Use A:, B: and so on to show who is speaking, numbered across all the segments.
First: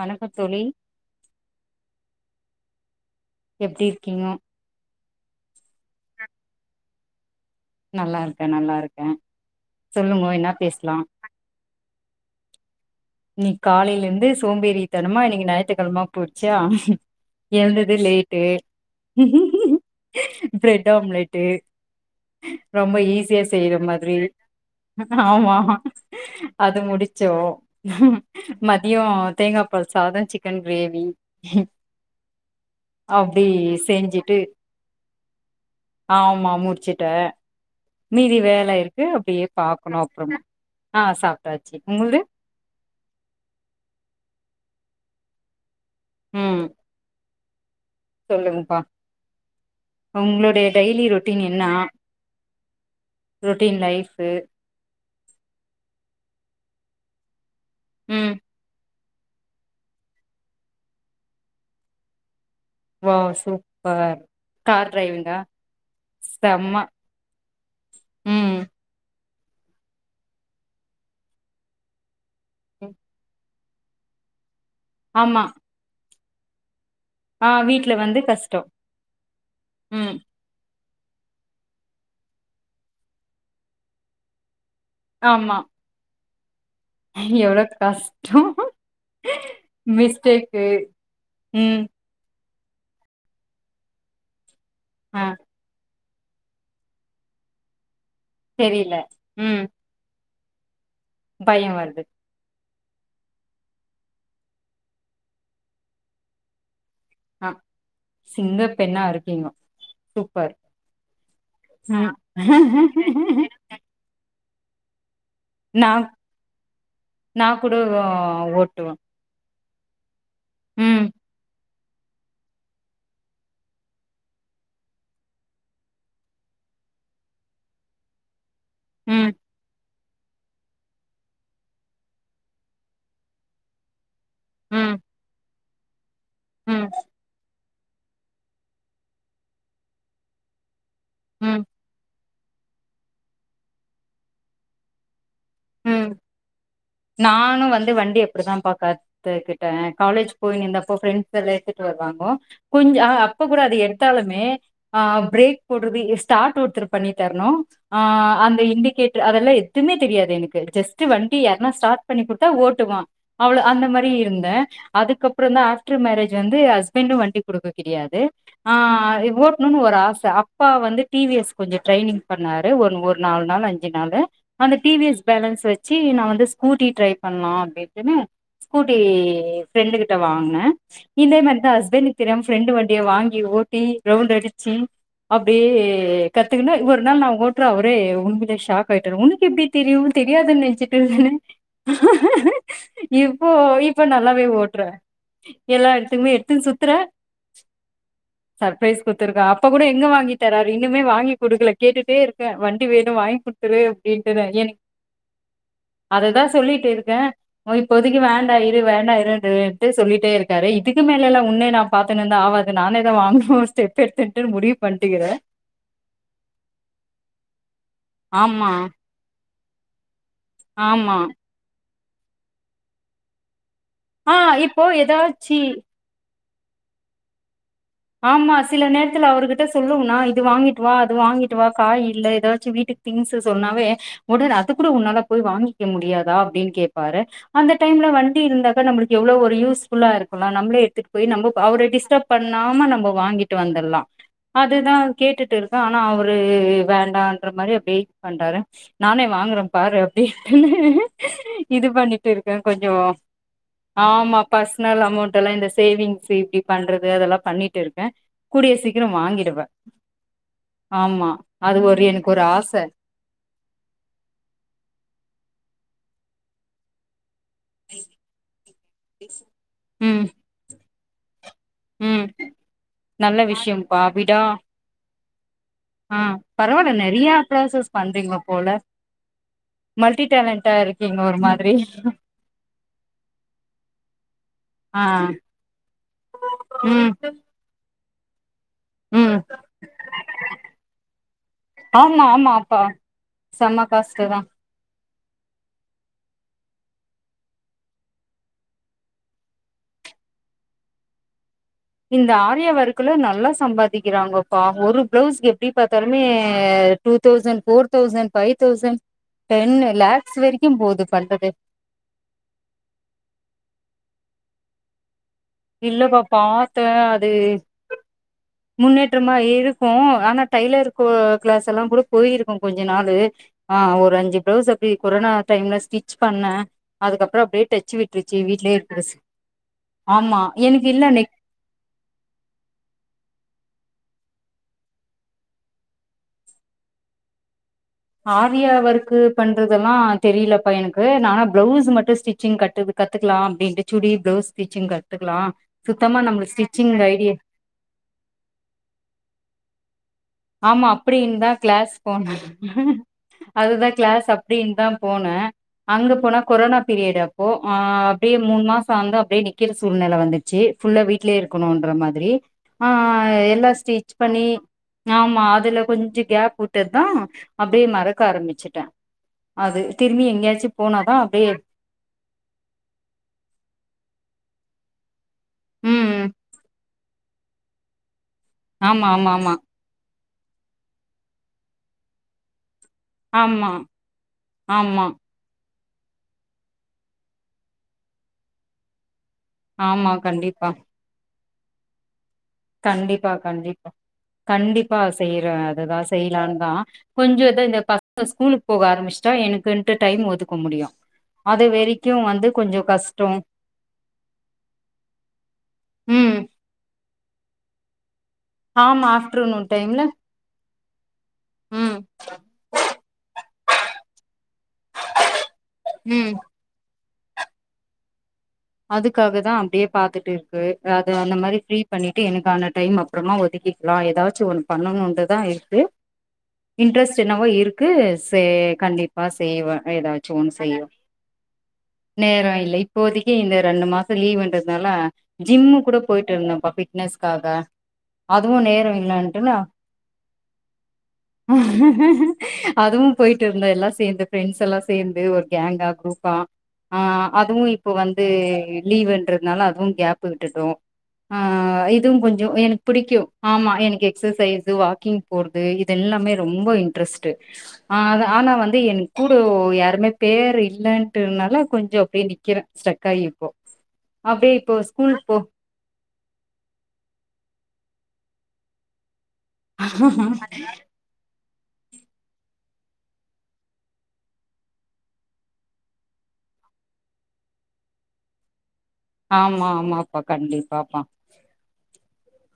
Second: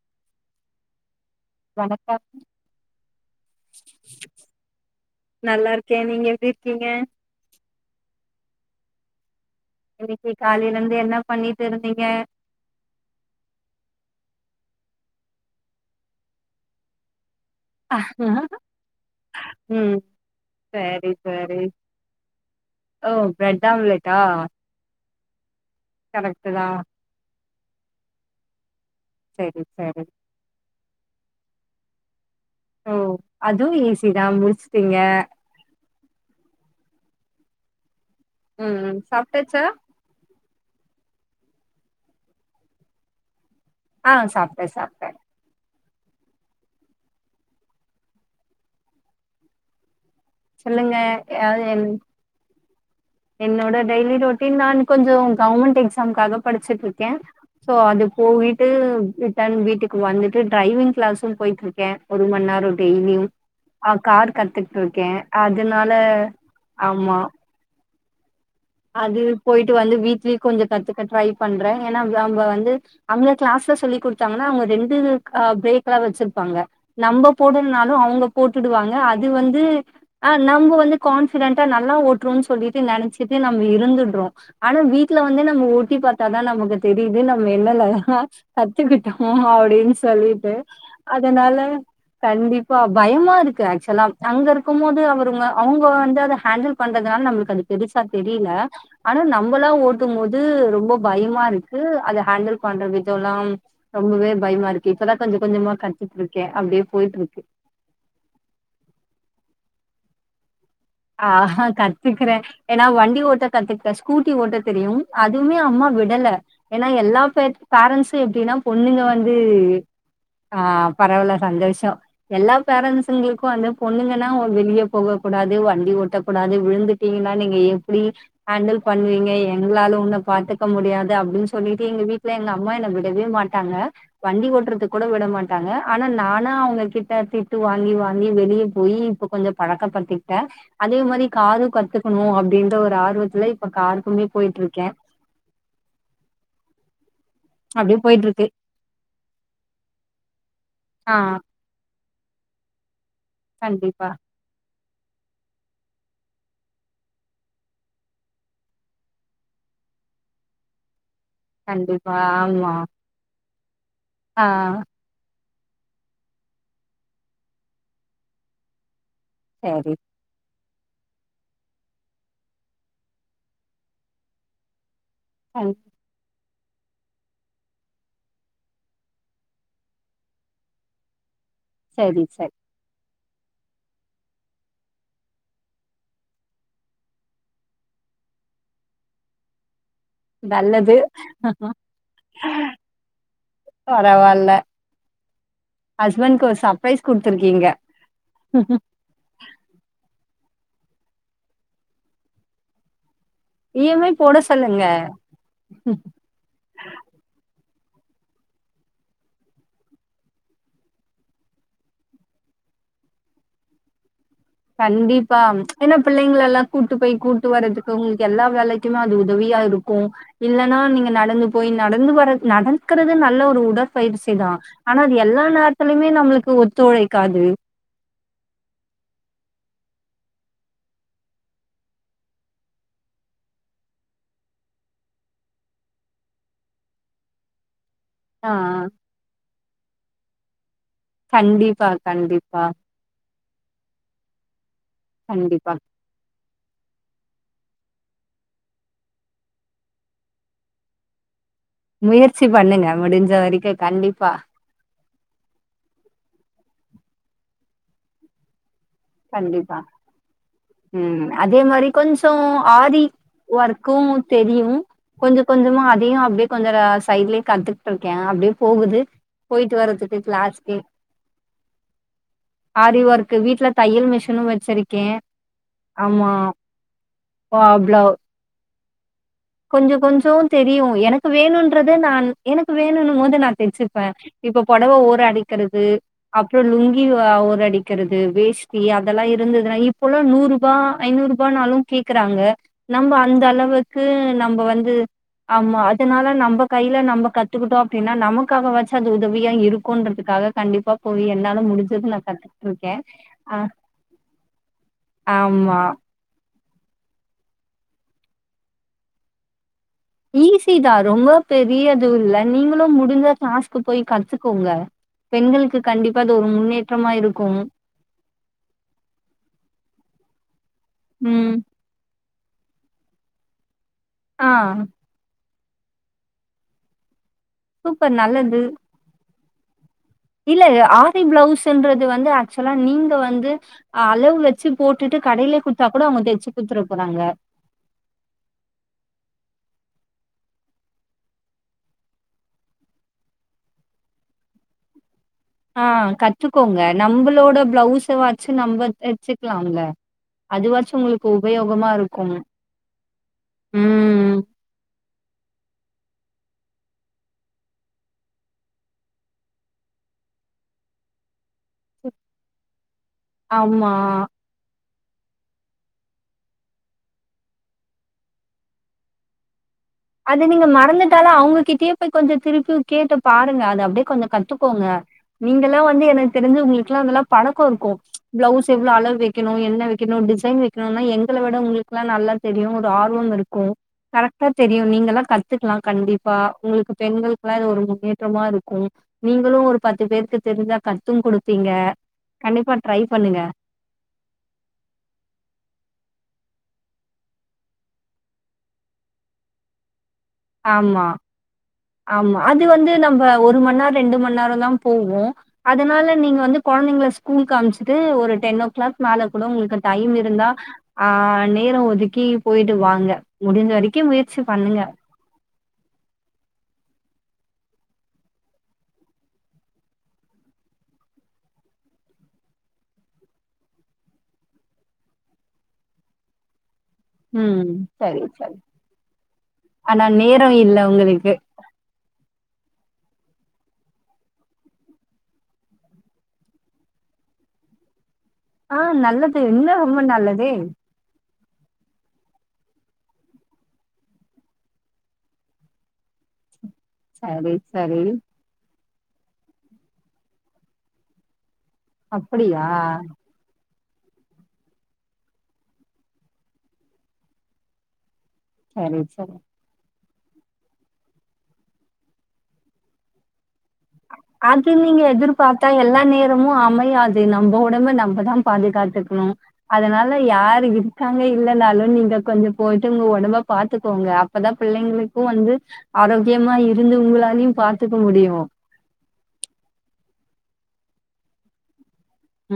A: வணக்கோ தோழி
B: வணக்கம்
A: எப்டி இருக்கீங்கொ
B: நல்லா இருக்கேன் நீங்க எப்டி இருக்கீங்க?
A: நல்லா இருக்கேன் நல்லா இருக்கேன்.
B: இன்னைக்கு காலைலந்து என்ன பண்ணிட்டு இருந்தீங்க
A: இன்னைக்கு காலைலந்து சோம்பேறித்தனமா இன்னைக்கு ஞாயித்துக்கிழம போச்சா எழுந்தது லேட்டு
B: ம்
A: பிரெட்
B: சரி
A: ஆம்லெட்டு்
B: சரி
A: ரொம்ப
B: ஓ
A: ஈஸியா
B: பிரெட்
A: செய்யற மாதிரி
B: ஆம்லெட்டா
A: ஆமா
B: கரெக்ட்டு தா
A: அது முடிச்சோ மதியோ
B: சரி
A: தேங்கா பால்
B: சரி
A: சாதோ சிக்கன் கிரேவி
B: ஓ
A: அப்டி
B: அதுவு ஈஸிதா
A: செஞ்சுட்டு
B: முடிச்சிட்டீங்க
A: ஆமா முடிச்சுட்ட மீதி வேல
B: ம்
A: இருக்கு அப்டியே
B: சாப்ட்டாச்சா
A: பாக்கணு அப்புறமா ஆ சாப்ட்டாச்சு உங்ள்து
B: ஆ சாப்ட்ட சாப்ட்ட
A: ம் சொல்லுங்ப்பா உங்களுடைய
B: சொல்லுங்க
A: டைய்லி ரொட்டீன்
B: அது
A: என்னா
B: என் என்னோட டைய்லி ரொட்டீன் நான் கொஞ்சோ கவர்மெண்ட் எக்ஸாம்காக படிச்சிட்டு இருக்க சோ அது போயிட்டு டன் வீட்டுக்கு வந்துட்டு டிரரைவிங் கிளாஸசும் போயிட்டு இருக்க ஒரு மண் நேரோ டெய்லியும்
A: வாவ்
B: ஆ
A: சூப்பர்
B: கார்
A: கார்
B: கத்துட்டுருக்க
A: டிரைவிங்கா
B: அதுனால
A: செம்ம
B: ஆமா
A: ம்
B: அது போயிட்டு வந்து வீட்ல கொஞ்சோ கத்துக்க ட்ரை பண்ற ஏனா அ அவுங்க வந்து கிளாஸ்ல சொல்லி் குடுத்தாங்கனா அவுங்க ரெண்டு
A: ஆமா
B: பிரேக் லா வெச்சிருப்பாங்க நம்ம
A: ஆ வீட்ல
B: போடுனாலு
A: வந்து
B: அவுங்க
A: கஷ்டோ
B: போட்டுடுவாங்க அது வந்து அ நம்ம வந்து கான்ஃபிடண்டா நல்லா ஓட்டுறோன்னு சொல்லிட்டு நெனச்சிட்டு நம்ம இருந்துர்றோ ஆனா வீ வீட்ல வந்து
A: ஆமா
B: நம்ம ஒட்டி பா த்தா நமக்கு தெரிது நம்ம
A: எவ்ளோ
B: என்னல்லா
A: கஷ்டோ
B: கத்துக்கிட்டோ அப்டின் சொல்லிட்டு
A: மிஸ்டேக்கு
B: அதனால
A: ம்
B: கண்டிப்பா பயமா இருக்கு ஆக்சுவலா அங்க இருக்கும்போது
A: ஆ
B: அவருங்க அவுங்க வந்து அத ஹேண்டல் பண்றதுனால நம்மளுக்கு அது பெருசா தெரில ஆனா
A: ம்
B: நம்மலா ஓட்டும்போது ரொம்ப பயமா
A: பயோ
B: இருக்கு
A: வருது
B: அத ஹேண்டில் பண்ற விதோல்லாம் ரொம்பவே பயமா இருக்கு இப்பதா கொஞ்ச கொஞ்சமா கத்துட்டு இருக்க அப்டியே போயிட்டு இரு
A: ஆ சிங்க பெண்ணா இருக்கீங்கோ சூப்பர்
B: ஆஹா
A: ம்
B: கத்துக்கறே ஏன்னா வண்டி ஓட்ட கத்துக்கிட்டே ஸ்கூட்டி ஓட்ட தெரியு அதுமே அம்மா
A: நா
B: விடல ஏன்னா எல்லா
A: நா
B: பேத்
A: கூட
B: பேரன்ஸ்ஸு எப்டின்னா
A: ஓட்டுவே
B: பொண்ணுங்க வ வந்து ஆ
A: ம்
B: பரவல சந்தோஷோ எல்லா பேரன்ஸ்ஸுங்களுக்கு வந்து பொண்ணுங்கன்னா ஒ வெளிய போகக்க கூடாது வண் டி ஒட்டக்கூடாது விழுந்துட்டீங்கன்ன நீங்க எப்படி ஹேண்டில் பண்ணுவீங்க
A: ம்
B: எங்ளால உன்ன பாத்துக் க முடியாது அப்டின் சொல்லிட்டு எங்க வீட்டுல எங்க அம்மா என்ன விடவே மாட்டாங்க வண்டி ஓட்டுறதுக்கு
A: ம்
B: கூட விட மாட் ட்டாங்க ஆனா நானா அவங்க
A: ம்
B: கிட்ட திட் டு வாங்கி வாங்கி வெளிய போய் இப்ப கொஞ்ச பழக்க பத்திக்கிட்டே அதே மாரி
A: ம்
B: கரு கத்துக்கணு அப்டின்ற ஒரு ஆர்வத்துல இப்ப காருக்குமே போயிட்ருக்கே
A: ம் நானு வந்து
B: அப்டியே
A: வண்டி
B: போயிட்டு இருக்கு
A: எப்டிதா பாக்காத் துக்கிட்டே காலேஜ் போயினுந்தப்போ
B: ஆ
A: ஃபிரெண்ட்ஸ் எல்லா எடுத்துட்டு வருவாங்கோ கொஞ் ஆ அப் இப்ப கூட அது
B: கண்டிப்பா
A: எடுத்தாலுமே ஆ பிரேக் போடுறது எ ஸ்டார்ட் ஒருத்தர் பண்ணி தரணு ஆ அந்த இண்டிகேட்டர் அதெல்லா எதுவுமே தெரியாது எனுக் க ஜஸ்ட்டு வண்டி யார்னா ஸ்டார்ட்
B: கண்டிப்பா
A: பண்ணி குடுத்தா
B: ஆமா
A: ஓட்டுவா அவ்ளோ அந்த மாரி
B: ஆ
A: இருந்தே அதுக்கப்றோ தா ஆப்டர் மேரேஜ் வந்து ஹஸ்பண்ட்டு வண்டி குடுக்க கிடையாது ஆ வ் ஓட்ணுன்னு
B: சரி
A: ஒரு ஆச அப் ப்பா வந்து டி வி எஸ் கொஞ்ச ட்ரைனிங் பண்ணாரு ஒன் ஒரு நாலு நாள் அஞ்சு நாளு அந்த டி வி எஸ் பேலன்ஸ்
B: கண்
A: வச்சு நா வந்து ஸ்கூட்டி ட்ரைவ் பண்ணலா அப்டின்ட்டுன்னு ஸ்கூட்டி ஃப்ரெண்ட் கிட்ட வாங்ன இந்தே மாரி தா ஹஸ்பண்டக்கு
B: சரி
A: தெரியாம
B: சரி
A: ஃப்ரெண்டு வண்டிய வாங்கி ஓட்டி ரவுண்ட்டு அடிச்சு அப்டியே கத்துக்கனா இ ஒரு நாள் நா ஓட்டுற அவரே உண்மையிலே ஷாக் ஆயிட்டாரு உனக்கு எப்டி தெரியு தெரியாதுன்னு
B: நல்லது
A: நெனச்சுட்டு இருந் இப்போ இப்ப நல்லாவே
B: பரவால்ல
A: ஓட்ற எல்லா எடுத்துக்குமே
B: ஹஸ்பண்ட்க்கு ஒரு
A: எடுத்துன்னு சுத்துற
B: சர்ப்ரைஸ் குடுத்துருக்கீங்க
A: சர்ப்ரைஸ் குத்துருக்க அப்ப கூட எங்க வாங்கி தராரு இன்னுமே வாங்கி குடுக்கல கேட்டுட்டே இருக்கே வண்டி வேணு வாங்கி குடு
B: இ எம் ஐ போட சொல்லுங்க
A: அதுதா சொல்லிட்டு இருக்கே ஓ இப்போதைக்கு வேண்டா இரு வேண்டா இரு [unintelligible] சொல்லிட்டே இருக்காரு இதுக்கு மேல எல்லா உன்னே நாப் பாத்துன்னுந்தா ஆவாது நானேதா வாங்கன்னு ஸ்டெப் பெட் தென்டர் முடி
B: கண்டிப்பா ம்ச் ஏன்னா பிள்ளைங்கள எல்லா கூட்டு போய் கூட் ட்டு வரதுக்கு உங்களுக்கு எல்லா
A: ஆமா
B: வேலைக்குமே அது உதவியா இருக்கு இல்லன்னா நீங்க
A: ஆமா
B: நடந்துப் போய் நடந்து வரத் நடந்த்கறது நல்ல ஒரு உடற்பயிற்சி
A: ஆ
B: தா
A: இப்போ
B: ஆனா அது எல்லா
A: ஏதாச்சி
B: நேரத்திலயுமே இதே நம்மளுக்கு ஒத்துழைக்காது
A: ஆமா சில நேரத்துல அவர்கிட்ட சொல்லுவனா இது வாங்கிட்டு வா அது வாங்கிட்டு வா காய் இல்ல ஏதாச்சு வீட்டுக் திங்ஸ்ஸு சொன்னாவே உடர் அது கூட உன்னால போய் வாங்கிக்க முடியாதா அப்டின் கேப்பாரு அந்த டைம்ல வண்டி
B: ஆ
A: இருந்தாக்க நம்பளுக்கு எவ்ளோ ஒரு யூஸ்ஃபுல்லா இருக்குல நம்ளே எடுத்துட் போய் நம்ப ப
B: கண்டிப்பா
A: அவர டிஸ்டர்ப் பண்
B: கண்டிப்பா
A: நாம நம்ப வாங்கிட்டு வந்துர்லா அதுதா கேட்டுட்டு
B: கண்டிப்பா
A: இருக்கா ஆனா அவரு வேண்டன்ற மாரி அப்டியே பண்றாரு நானே வாங்குறே பாரு அப்டின்னு சொன்னே இது பண்ணிட்டு
B: முயற்சி
A: இருக்கே
B: பண்ணுங்க
A: கொஞ்சோ
B: முடிஞ்ச வரைக்கு கண்டிப்பா
A: ஆமா பர்சனல் அமௌண்ட் எல்லா இந்த சேவிங்ஸ்ஸு இப்டி பண்றது அதெல்லா பண்ணிட்டு இருக்கே கூடிய சீக்கிரோ வாங்கிடுவே
B: கண்டிப்பா ம்
A: ஆமா
B: அதே
A: அது
B: மாரி
A: ஒரு எனக்கு
B: கொஞ்சோ
A: ஒரு ஆச
B: ஆரி ஒர்க்கு தெரியு கொஞ்சோ கொஞ்சமா அதையு அப்டியே கொஞ்சரா சைட்லே கத்துக்கிட்ருக்கே அப்டியே போகுது போயிட்டு வர்றதுக்கு
A: ம்
B: கிளாஸ்க்கே
A: ம்
B: ஆரி ஒர்க்கு
A: நல்ல
B: வீட்ல
A: விஷயம்ப்பா
B: தையல்
A: விடா
B: மிஷினு வச்சிருக்கே
A: ஆ
B: ஆமா
A: பரவால்ல நறையா
B: பா
A: ப்ராசஸ் பண்றீங்க போல
B: கொஞ்ச
A: மல்டி
B: கொஞ்சோ
A: டேலண்டா
B: தெரியு
A: இருக்கீங்க
B: எனக்கு
A: ஒரு மாதிரி
B: வேணுன்றத நா எனக்கு வேணுன்னும் போது நான் தெ்சுப்ப இப்ப பொடவ
A: ஆ
B: ஓர அடிக்கிறது அப்புறோ லுங்கி
A: ம்
B: வ ஓர அடிக்கிறது வேஷ்ட் டி அதெல்லா
A: ம்
B: இருந்ததுன்னா இப்பல்லா நூறுபா ஐநூரூபாநாலு கேக்குறாங்க நம்ப அந்த அளவுக்கு
A: குதா
B: நம்ம வந்து ஆமா அதனால நம்ப கைல நம்ம கத்துக்கிட்டோ அப்டின்னா நமக்காக வாச்சு அது உதவியா இருக்குன்றதுக்காக கண்டிப்பா போய் என்னால முடிஞ்ச
A: இந்த ஆரியா வொர்க்ல நல்லா சம்பாதிக்கிறாங்கப்பா ஒரு பிளவுஸ்கு எப்டி
B: ஆமா.
A: பாத்தாலு மே two thousand four thousand five thousand ten lakh
B: easy தா ரொம்ப பெரியது இல்ல நீங்களு முடிஞ்சா க்ளாஸ்க்கு போய் கத்துக்கோங்க பெண்களுக்கு
A: இல்லப்பா
B: கண்டிப்பா அது ஒரு
A: பாத்தே
B: முன்னேற்றமா
A: அது
B: இருக்கும்
A: முன்னேற்றமா இருக்கு ஆனா டைலர் கோ
B: ம்.
A: க்ளஸ் எல்லா கூட போயிருக்கோ கொஞ்ச நாளு ஆ ஒரு அஞ்சு
B: ஆ
A: ப்ளவ்ஸ் அப்டி கொரோனா டைம்ல ஸ்டிச் பண்ண அதுக்கப்றோ அப்டியே டச்சு
B: சூப்பர்
A: விட்ருச்சி
B: நல்லது.
A: வீட்லியே இருக்குசு ஆமா
B: இல்ல ஆரா ப்ளவுஸ்ன்றது வந்து ஆக்சுவலா நீங்க வந்து அளவு வச்சு போட்டுட்டு கடைலே குடுத்தா கூட அவங்க தச்சு குத்துட்ட போறாங்க
A: ஆரியா ஒர்க் பண்றதெல்லா தெரிலப்பா எனக்கு நா ஆனா ப்ளவுஸ் மட்டு ஸ்டிச்சிங் கட்டு கத்துக்லா அப்டின்ட்டு சுடி ப்ளவுஸ் ஸ்டிச்சிங் கத்துக்லா
B: ஆ கத்துக்கோங்க நம்பளோட ப்ளவுஸ வாச்சு நம்ம தச்சிக்கலாம்ல்ல
A: ஆமா அப்படின் தா க்ளஸ் போன அதுதா க்ளஸ்
B: ம்.
A: அப்டின் இந்தா போன அங்க போனா கொரோனா பீரியட் அப்போ ஆ அப்டியே மூணு மாசம் அந்த அப்டியே நிக்கிற சூழ்நில வந்து சு ஃபுல்லா வீட்லே இருக்கணுன்ற மாதிரி ஆ எல்லா
B: ஆமா.
A: ஸ்டிச் பண்ணி ஆமா அதுல கொஞ்ச கேப் விட்டதா அப்டியே மறக்க ஆரம்மிச்சுட்ட அது திரும்பி எங்கயாச்சு போனா தா அப்டியே
B: அப்ப கொஞ்சோ திருப்பி கேட்டு பாருங்க அதைன அப்டியே கொஞ்சோ கத்துக்கோங்க நீங்கல்லா வந்து
A: ம்
B: எனக்கு தெரிஞ்சு உங்ளுக் குலா நல்லா பழக்கோ இருக்கு ப்ளவ்ஸ் எவ்ள
A: ஆமா
B: அளவு
A: ஆமா
B: வைக்கணு
A: ஆமா
B: என்ன வெக் க்கனூ டிசைன் வைக்கணுனா எங்கள விட உங்களுக்குல்லா நல்லா தெரியு ஒரு ஆர்வம் இருக்கு
A: ஆமா
B: கரெக்டா தெரியு
A: ஆமா
B: நீங்கல்லா கத்துக்லா கண்டிப்பா உங்களுக்கு பெண்களுக்குல்லா இது ஒரு முன்னேற்றமா இருக்கு நீங்களு ஒரு பத்து
A: ஆமா
B: பேருக்கு
A: கண்டிப்பா
B: தெரிஞ்சா கத்து குடுப்பீங்க கண்டிப்பா ட்ரை பண்ணுங்க
A: கண்டிப்பா செய்யற அதுதா செய்லான் தா கொஞ்சோ ஏது இந்த பசங்க ஸ்கூலுக்கு போக ஆரம்பிச்சிட்டா எனங்குட்டு டைம் ஒதுக்க முடியு
B: ஆமா
A: அத வெரைக்
B: ஆமா அது வந்து நம்ம ஒரு மண் நேரோ ரெண்டு மண் நேரோந் தா போவோ அதனால
A: ம்
B: நீங்க வந்து கொழைந்தைங்கல ஸ்கூல்க்கு அம்ச்சு ட்டு ஒரு டென் ஓ க்ளாக்
A: ஆமா
B: மேல கூட
A: ஆஃப்டர்நூன்
B: உங்களுக்கு
A: டைம்ல
B: டைம் இருந்தா ஆ நேரோ
A: ம்
B: ஒதுக்கி போய்டு வாங்க முடிஞ்ச வரைக்கு முயற்சி பண்ணுங்க
A: ம் அதுக்காக தா அப்படியே பாத்துட்டு இருக்கு அது அந்த மாரி ஃப்ரீ பண்ணிட்டு எனக்கான டைம் அப்றமா ஒதுக்கிக்லா ஏதாச்சுமஒண்ணு பண்ணணுன்டுதா இருக்கு இன்ட்ரெஸ்ட் தின்னவோ
B: ம்.
A: இருக்கு
B: சரி,
A: செ
B: சரி.
A: கண்டிப்பா செய்வ
B: ஆனா
A: ஏதாச்சு ஒன்னு
B: நேரம் இல்ல
A: செய்வ
B: உங்களுக்கு.
A: நேரா இல்லை இப்போதிக் ஏ இந்த ரெண்டு மாச லீவ்ண்றதுனால ஜிம்மு கூட போயிட்டு இருந்தோம்ப்பா பிட்னஸ்காக அதுவு
B: ஆ
A: நேரோ
B: நல்லது.
A: இல்லன்ட்டு நா
B: இன்னும் ரொம்ப நல்லதே.
A: அதுவு போயிட்டு இருந்தோ எல்லா சேந்து ஃப்ரெண்ட்ஸ் எல்லா சேந்து ஒரு கேங்கா குரூப்பா ஆ
B: சரி,
A: அதுவு இப்
B: சரி.
A: து லீவுன்றதுனால அதுவு கேப்பு விட்டுட்டோ அ இதுவு கொஞ்சொ
B: அப்படியா?
A: எனக் பிடிக்கு ஆமா எனக்கு எக்ஸசைஸ்ஸு வாக்கிங் போறது இது எல்லாமே ரொம்ப இன்ட்ரஸ்ட்டு ஆ அதா ஆனா வந்து
B: சரி,
A: என்
B: சரி.
A: கூடோ யாருமே பேர் இல்லட்டுனால கொஞ்சோ அப்டியே நிக் கிறே ஸ்ட்ரக் ஆயி
B: அது நீங்க எதிர் பா தா எல்லா நேரமு அமையாது நம்ம ஒடம்ப நம்பதா பாதுகாத்துக்கணு அதுனால யாரு இது இருக்காங்க இல்லனாலு நீங்க கொஞ்சோ போயிட்டு ஒங்க ஒடம்ப பாத்துக்கோங்க அப்பதா பிள்ளைங்களுக்கு வந்து ஆரோக்கியமா இருந்து ஒங்களாளயு பாத்துக்க முடியு
A: ஆமா ஆமாப்பா கண்டிபாப்பா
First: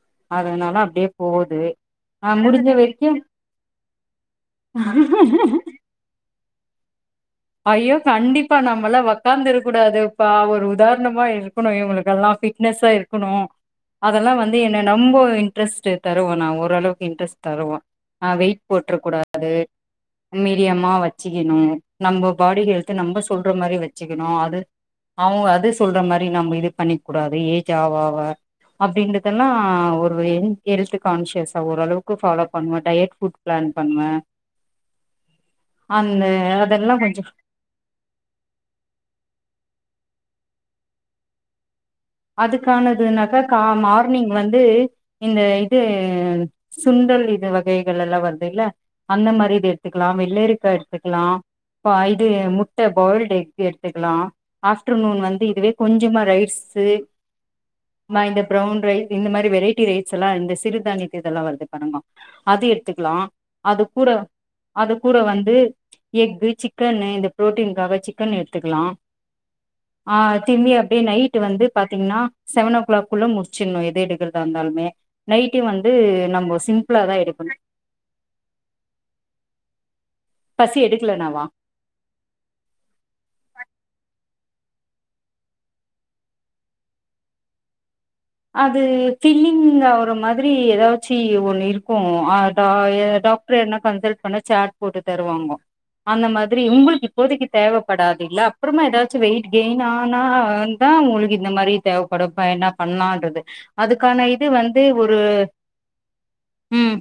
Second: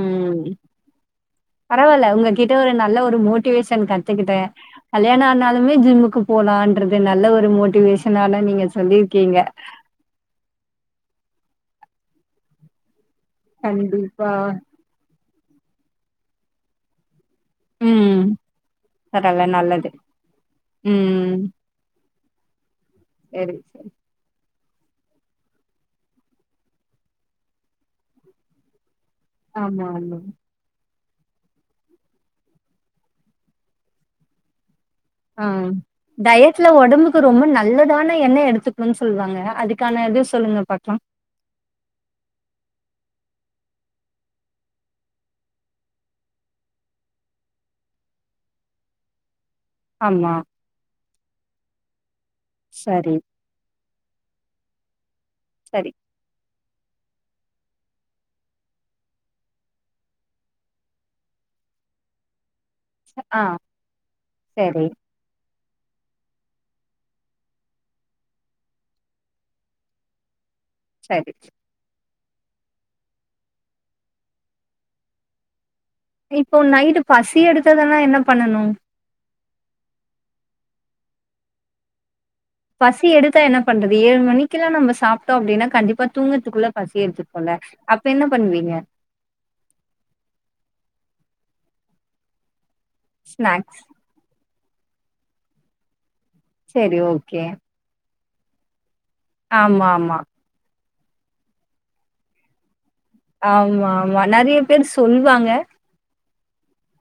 B: ம்
A: அப்டியே போது
B: பரவால்ல
A: ஆ
B: ஒங்ககிட்ட
A: முடிஞ்ச
B: ஒரு நல்ல
A: வரைக்கு
B: ஒரு மோ ட்டிவேஷன் கத்துக்கிட்டே கல்யாணோ ஆனாலுமே ஜிம்முக்கு போலான்றது நல்ல ஒரு
A: ஐயோ
B: மோட்டிவேஷனால நீங்க சொல்லிருக்கீங்க
A: ப்பா ஒரு உதாரணமா இருக்கணு இவங்களுக்கல்லா பிட்னஸ்சா இருக்கணு அதல்லா
B: கண்டிப்பா.
A: வந்து எங் ன நொம்போ இன்ட்ரஸ்ட்டு தருவோ நா ஓரளவுக்கு இன்ட்ரஸ்ட் தருவோ
B: ம்.
A: நா வெயிட் போட்ரக்
B: பரவால்ல
A: கூடாது
B: நல்லது.
A: மீடியமா
B: ம்.
A: வச்சிக்கணு நம்ப பாடி ஹெல்து நம்ம சொல்ற
B: சரி,
A: மாரி
B: சரி.
A: வச்சுக் க்கனு அது அவ்ங்க அது சொல்ற மாரி நாம்ம இது பண்ணிக் கூடாது ஏஜ் ஆவ ஆவ அப்டின்றதல்லா
B: ஆமா,
A: ஒரு
B: ஆமா.
A: வே ஹெல்த்து கான்சியஸ ஓரளவுக்கு ஃபாலோ பண்ணுவே டயட் ஃபுட் பிளான் பண்ணுவே
B: ஆ
A: அந்த
B: டயட்ல
A: அதெல்லா கொஞ்சோ
B: ஒடம்புக்கு ரொம்ப நல் நல்லதான என்ன எடுத்துக்கனுன் சொல்லுவாங்க அதுக்கான இது சொல்லுங்க பாக்லா
A: அதுக்கானதுனாக்கா கா மார்னிங் வந்து இந்த இது சுண்டல் இது வகைகள் எல்லா வருதுல அந்த மாரி இது எடுத்துக்கலா
B: ஆமா
A: வெள்ளரிக்கா எடுத்துக்கலா பா இது முட்ட
B: சரி
A: பாயில்டு எக்கு எடுத்துக்கலா ஆஃப்டர்நூன் வந்து இதுவே
B: சரி
A: கொஞ்சமா ரைஸு மா இந்த ப்ரவுன் ரைஸ் இந்த மாரி வெரைட்டி ரைஸல்லா இந்த சிறுதானியத்து இதல்லா வருது பாருங்கோ அது எடுத்துக்கலா
B: ஆ
A: அது கூட
B: சரி
A: அது கூட வந்து எக்கு சிக்கனு இந்த பு்ரோட்டீனுக்காக சிக்கன் எடுத்துக்கலா ஆ தின்னியப் அப்டியே
B: சரி
A: நைட்டு வந்து பாத்தீங்கன்னா செவன் ஓ கிளாக் குள்ள முடிச்சிற்ணும் எத எடுக்கிறதா இருந்தாலுமே நைட்டு வந்து
B: இப்போ
A: நம்ம
B: நைட்டு
A: சிம்பிளா தா எடுக்கணு
B: [unintelligible] என்ன பண்ணனு
A: பசி எடுக்கலனாவா?
B: பசி எடுத்தா என்ன பண்றது ஏழு மணிக்கில்லா நம்ம சாப்ட்டோ அப்டினா கண்டிப்பா தூங்ரதுக்குள்ள பசி எடுத்துரு குல்ல அப்ப என்ன பண்ணுவீங்க
A: ஃபில்லிங்கா ஆகுற மாதிரி ஏதாச்சு ஒண்ணு இருக்கு ஆர் [unintelligible] டாக்ட்ரு
B: ஸ்நாக்ஸ்
A: என்னா கன்சல் பண்ணா சாட் போட்டு தருவாங்கோ அந்த மாரி த்ரி
B: சரி
A: இங்குளுக்கு
B: ஓகே
A: இப்போதைக்கு தேவைப்படாது இல்ல அப்பறமா ஏதாச்சு வெயிட் கெய்ன்
B: ஆமா ஆமா
A: ஆனா தா உங்குளுக்கு இந்த மாரி தேவைப்படு இப்ப என்னா பண்லா குது
B: ஆமா ஆமா
A: அதுக்கான இது
B: நெறைய
A: வந்து
B: பேர்
A: ஒரு
B: சொல்வாங்க
A: ம்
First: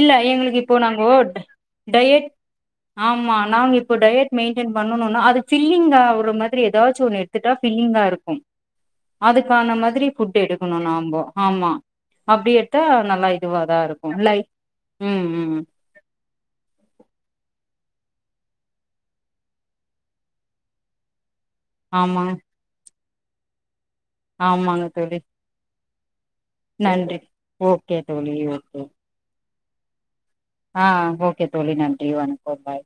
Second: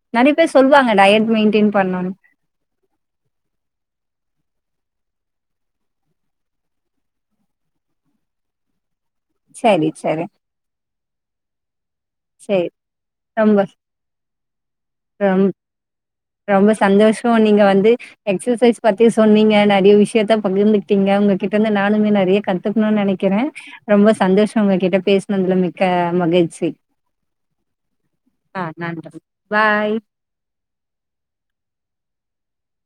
A: இல்ல
B: நெறைய பேர்
A: எங்க்ளுக்கு இப்போ
B: சொல்வாங்க
A: நாங்கோ
B: டயட் மெயின்டெயின் பண்ணோனு
A: டயட் ஆமா நாங்க இப்போ டயட் மெயின்டெயன் பண்ணணுனா அது ஃபில்லிங் ஆகுற மாரி ஏதாச்சு ஒரு திட்டா ஃபில்லிங்கா இருக்கு அதுக்கான
B: சரி
A: மாதிரி
B: சரி
A: ஃபுட் எடுக்கணு நாம்போ ஆமா அப்டி
B: சரி
A: எடுத்தா நல்லா
B: ரொம்ப
A: இதுவாதா இருக்கு லை ம்
B: ரொம்ப
A: ம் ம்
B: ரொம்ப சந்தோஷோ நீங்க வந்து எக்சசைஸ் பத்தி சொன்னீங்க நறைய விஷயத்த பகிர்ந்துகிட்டிங்க உங்க கிட்ட இருந்து நானுமே
A: ஆமா
B: நறைய கத்துக்கணுனு நெனைக்கிறே ரொம்ப சந்தோஷோ உங்க
A: ஆமாங்க
B: கிட்ட
A: தோழி
B: பேசுனதுல மி க்க மகிழ்ச்சி
A: நன்றி ஓகே தோழி
B: ஆ
A: ஓகே
B: நன்றி பாய்
A: ஆ ஓகே தோழி நன்றி வணக்கோ பாய்